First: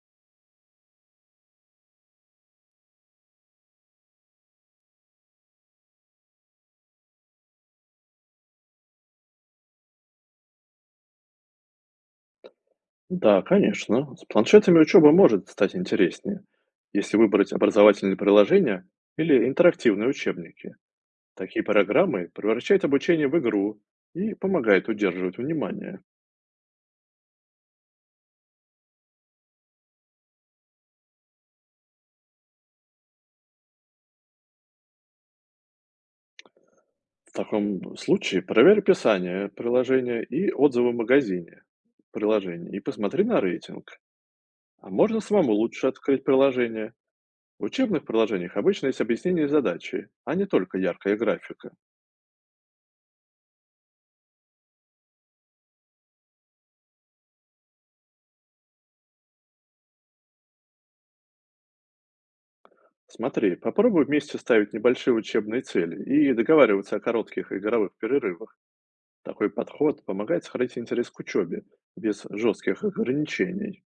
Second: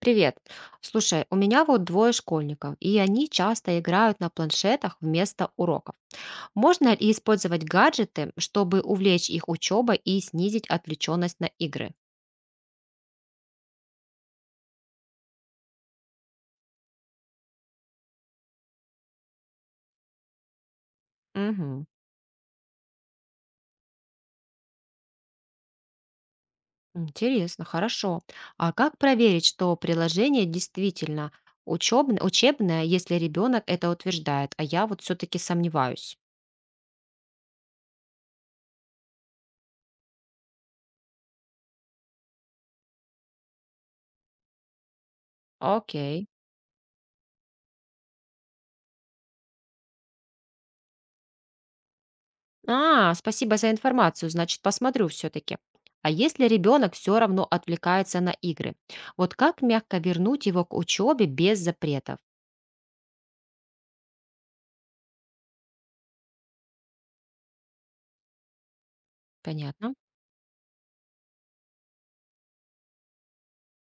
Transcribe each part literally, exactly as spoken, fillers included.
Привет. Слушай, у меня вот двое школьников, и они часто играют на планшетах вместо уроков. Можно ли использовать гаджеты, чтобы увлечь их учебой и снизить отвлеченность на игры? Да, конечно. С планшетами учеба может стать интереснее, если выбрать образовательные приложения или интерактивные учебники. Такие Мгм. программы превращают обучение в игру и помогают удерживать внимание. Интересно, хорошо. А как проверить, что приложение действительно учебное, учебное, если ребенок это утверждает, а я вот все-таки сомневаюсь? В таком случае проверь описание приложения и отзывы в магазине приложений и посмотри на рейтинг. А можно самому лучше открыть Окей. приложение. В учебных приложениях обычно есть объяснение задачи, а не только яркая графика. А, спасибо за информацию, значит, посмотрю все-таки. А если ребенок все равно отвлекается на игры, вот как мягко вернуть его к учебе без запретов? Смотри, попробуй вместе ставить небольшие учебные цели и договариваться о коротких игровых перерывах. Такой Понятно. подход помогает сохранить интерес к учебе без жестких ограничений.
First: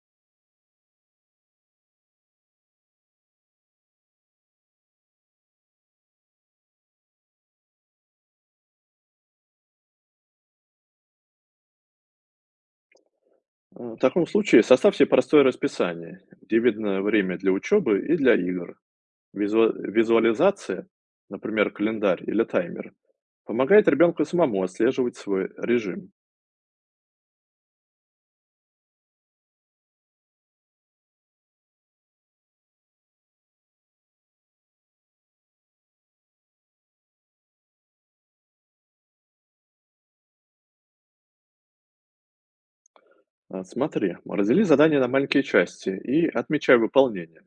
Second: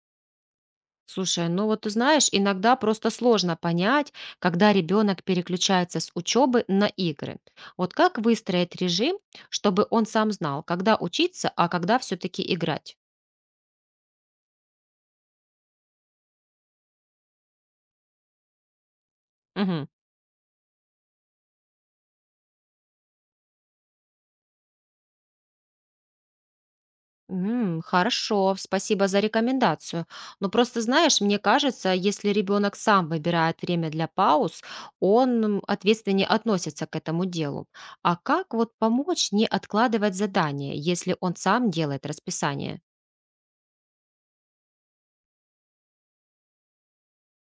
Слушай, ну вот ты знаешь, иногда просто сложно понять, когда ребенок переключается с учебы на игры. Вот как выстроить режим, чтобы он сам знал, когда учиться, а когда все-таки играть? А, в таком случае составь себе простое расписание, где видно время для учебы и для игр. Визу- Мгм. Визуализация, например, календарь или таймер, помогает ребенку самому отслеживать свой режим. М, Хорошо, спасибо за рекомендацию. Но просто знаешь, мне кажется, если ребенок сам выбирает время для пауз, он м, ответственнее относится к этому делу. А как вот помочь не откладывать задание, если он сам делает расписание? А, смотри, раздели задание на маленькие части и отмечай выполнение.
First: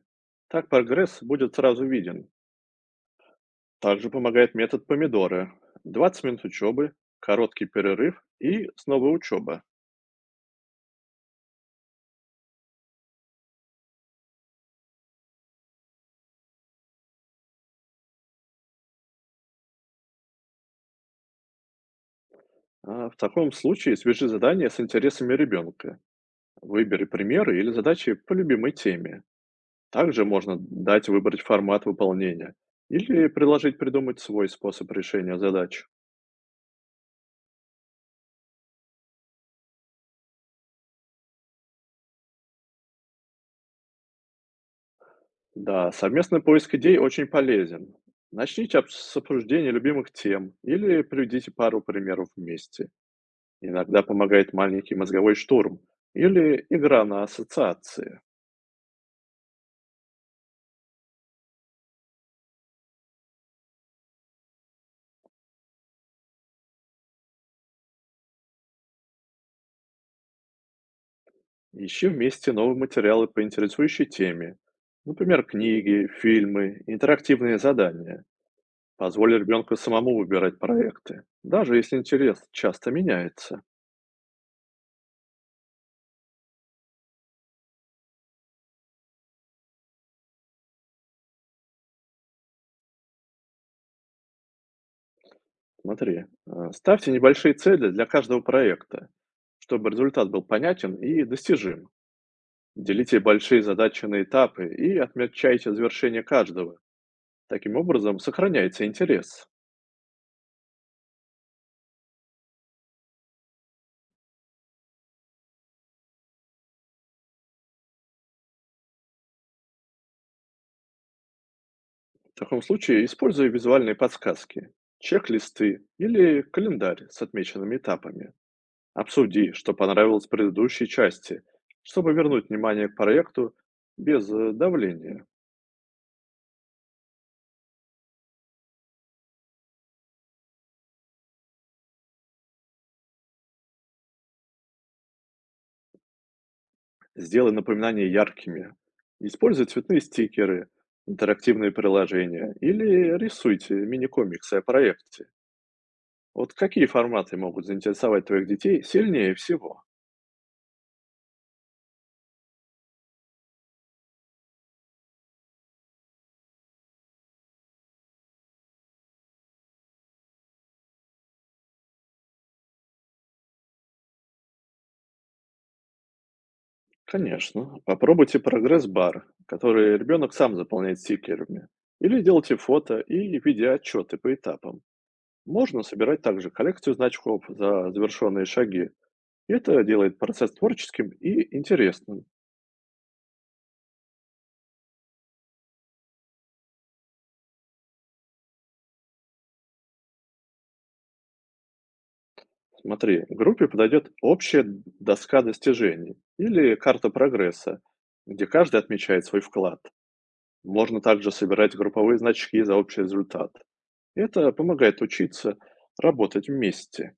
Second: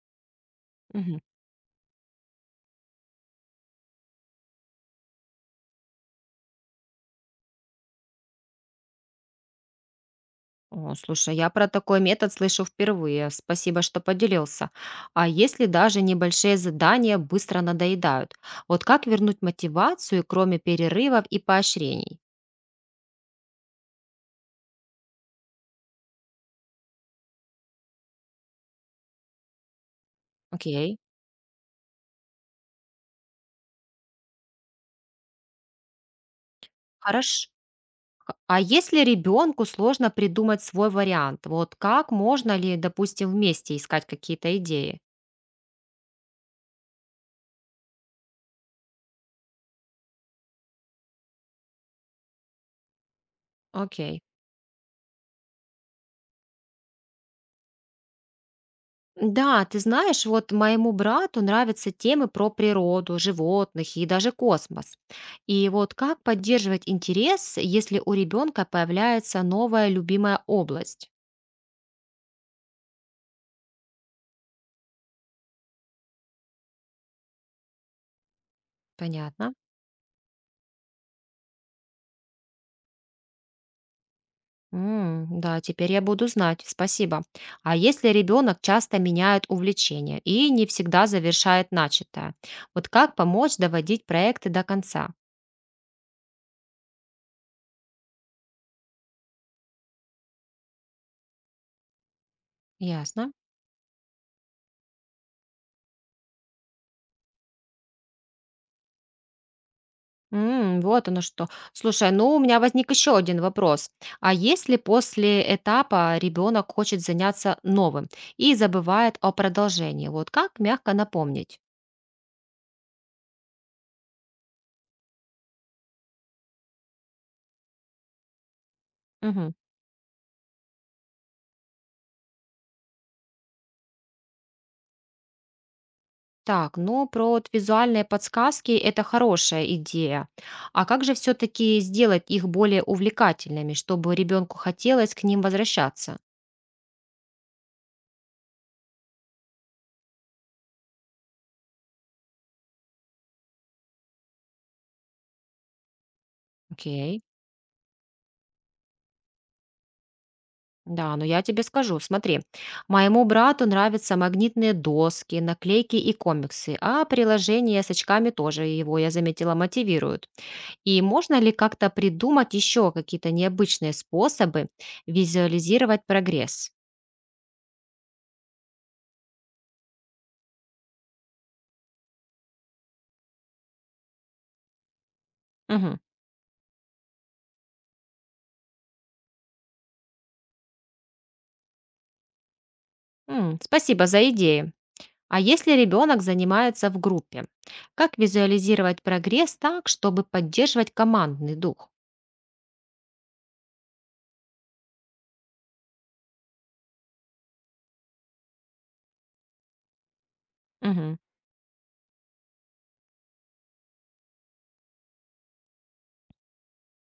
Так Мгм. прогресс будет сразу виден, также помогает метод помидора. двадцать минут учебы, короткий перерыв и снова учеба. О, слушай, я про такой метод слышу впервые. Спасибо, что поделился. А если даже небольшие задания быстро надоедают? Вот как вернуть мотивацию, кроме перерывов и поощрений? А, в таком случае свяжи задание с интересами ребенка. Выбери примеры или задачи по любимой теме. Также можно Окей, дать выбрать формат выполнения или предложить придумать свой способ решения задач. хорошо. К- А если ребенку сложно придумать свой вариант, вот как можно ли, допустим, вместе искать какие-то идеи? Да, совместный поиск идей очень полезен. Начните об- с обсуждения любимых тем или приведите пару примеров вместе. Иногда Окей. помогает маленький мозговой штурм или игра на ассоциации. Да, ты знаешь, вот моему брату нравятся темы про природу, животных и даже космос. И вот как поддерживать интерес, если у ребенка появляется новая любимая область? Ищи вместе новые материалы по интересующей теме. Например, книги, фильмы, интерактивные задания. Позволь Понятно. ребенку самому выбирать проекты, даже если интерес часто меняется. М, Да, теперь я буду знать. Спасибо. А если ребенок часто меняет увлечение и не всегда завершает начатое, вот как помочь доводить проекты до конца? Смотри, э, ставьте небольшие цели для каждого проекта, чтобы результат был понятен и достижим. Делите Ясно. большие задачи на этапы и отмечайте завершение каждого. Таким образом, сохраняется интерес. М, вот оно что. Слушай, ну у меня возник еще один вопрос. А если после этапа ребенок хочет заняться новым и забывает о продолжении, вот как мягко напомнить? В таком случае используй визуальные подсказки, чек-листы или календарь с отмеченными этапами. Обсуди, что понравилось в предыдущей части, чтобы вернуть внимание к проекту без э, давления. Так, ну про вот визуальные подсказки это хорошая идея. А как же все-таки сделать их более увлекательными, чтобы ребенку хотелось к ним возвращаться? Сделай напоминания яркими. Используй цветные стикеры, интерактивные приложения или рисуйте мини-комиксы о проекте. Вот какие Окей. форматы могут заинтересовать твоих детей сильнее всего? Да, но я тебе скажу, смотри, моему брату нравятся магнитные доски, наклейки и комиксы, а приложения с очками тоже его, я заметила, мотивируют. И можно ли как-то придумать еще какие-то необычные способы визуализировать прогресс? Конечно. Попробуйте прогресс-бар, который ребенок сам заполняет стикерами. Или делайте фото и видеоотчеты по этапам. Можно Мгм. собирать также коллекцию значков за завершенные шаги. И это делает процесс творческим и интересным. М, спасибо за идеи. А если ребенок занимается в группе, как визуализировать прогресс так, чтобы поддерживать командный дух? Смотри, группе подойдет общая доска достижений или карта прогресса, где каждый отмечает свой вклад. Можно Мгм. также собирать групповые значки за общий результат. Это помогает учиться работать вместе.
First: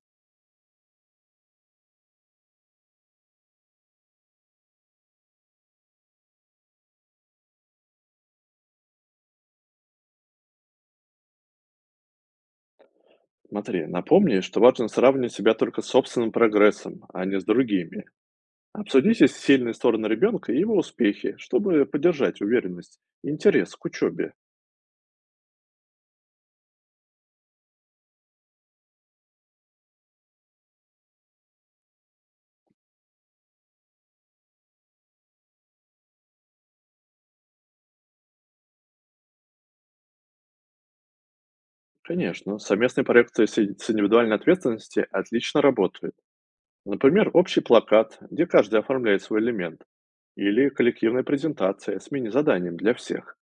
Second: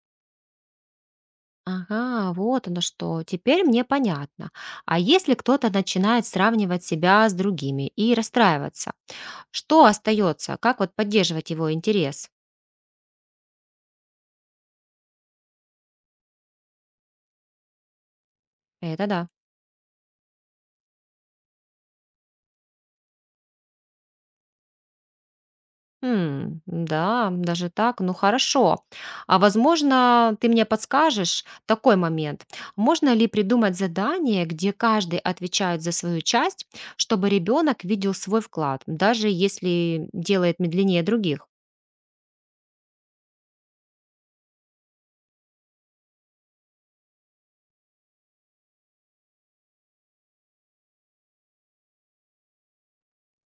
Ага, вот оно что. Теперь мне понятно. А если кто-то начинает сравнивать себя с другими и расстраиваться, что остается? Как вот поддерживать его интерес? Смотри, напомни, что важно сравнивать себя только с собственным прогрессом, а не с другими. Это Обсудите да. сильные стороны ребенка и его успехи, чтобы поддержать уверенность и интерес к учебе. М, да, даже так, ну хорошо. А возможно, ты мне подскажешь такой момент. Можно ли придумать задание, где каждый отвечает за свою часть, чтобы ребенок видел свой вклад, даже если делает медленнее других? Конечно, совместные проекты с и- с индивидуальной ответственности отлично работают. Например, общий плакат, где каждый оформляет свой элемент, или коллективная презентация с мини-заданием для всех.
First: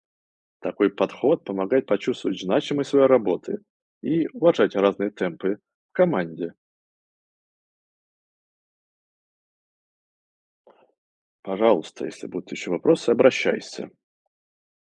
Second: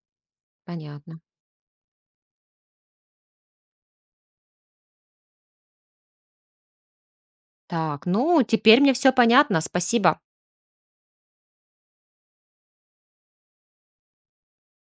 Такой Понятно. подход помогает почувствовать значимость своей работы и уважать разные темпы в команде. Так, ну теперь мне все понятно, спасибо. Пожалуйста, если будут еще вопросы, обращайся.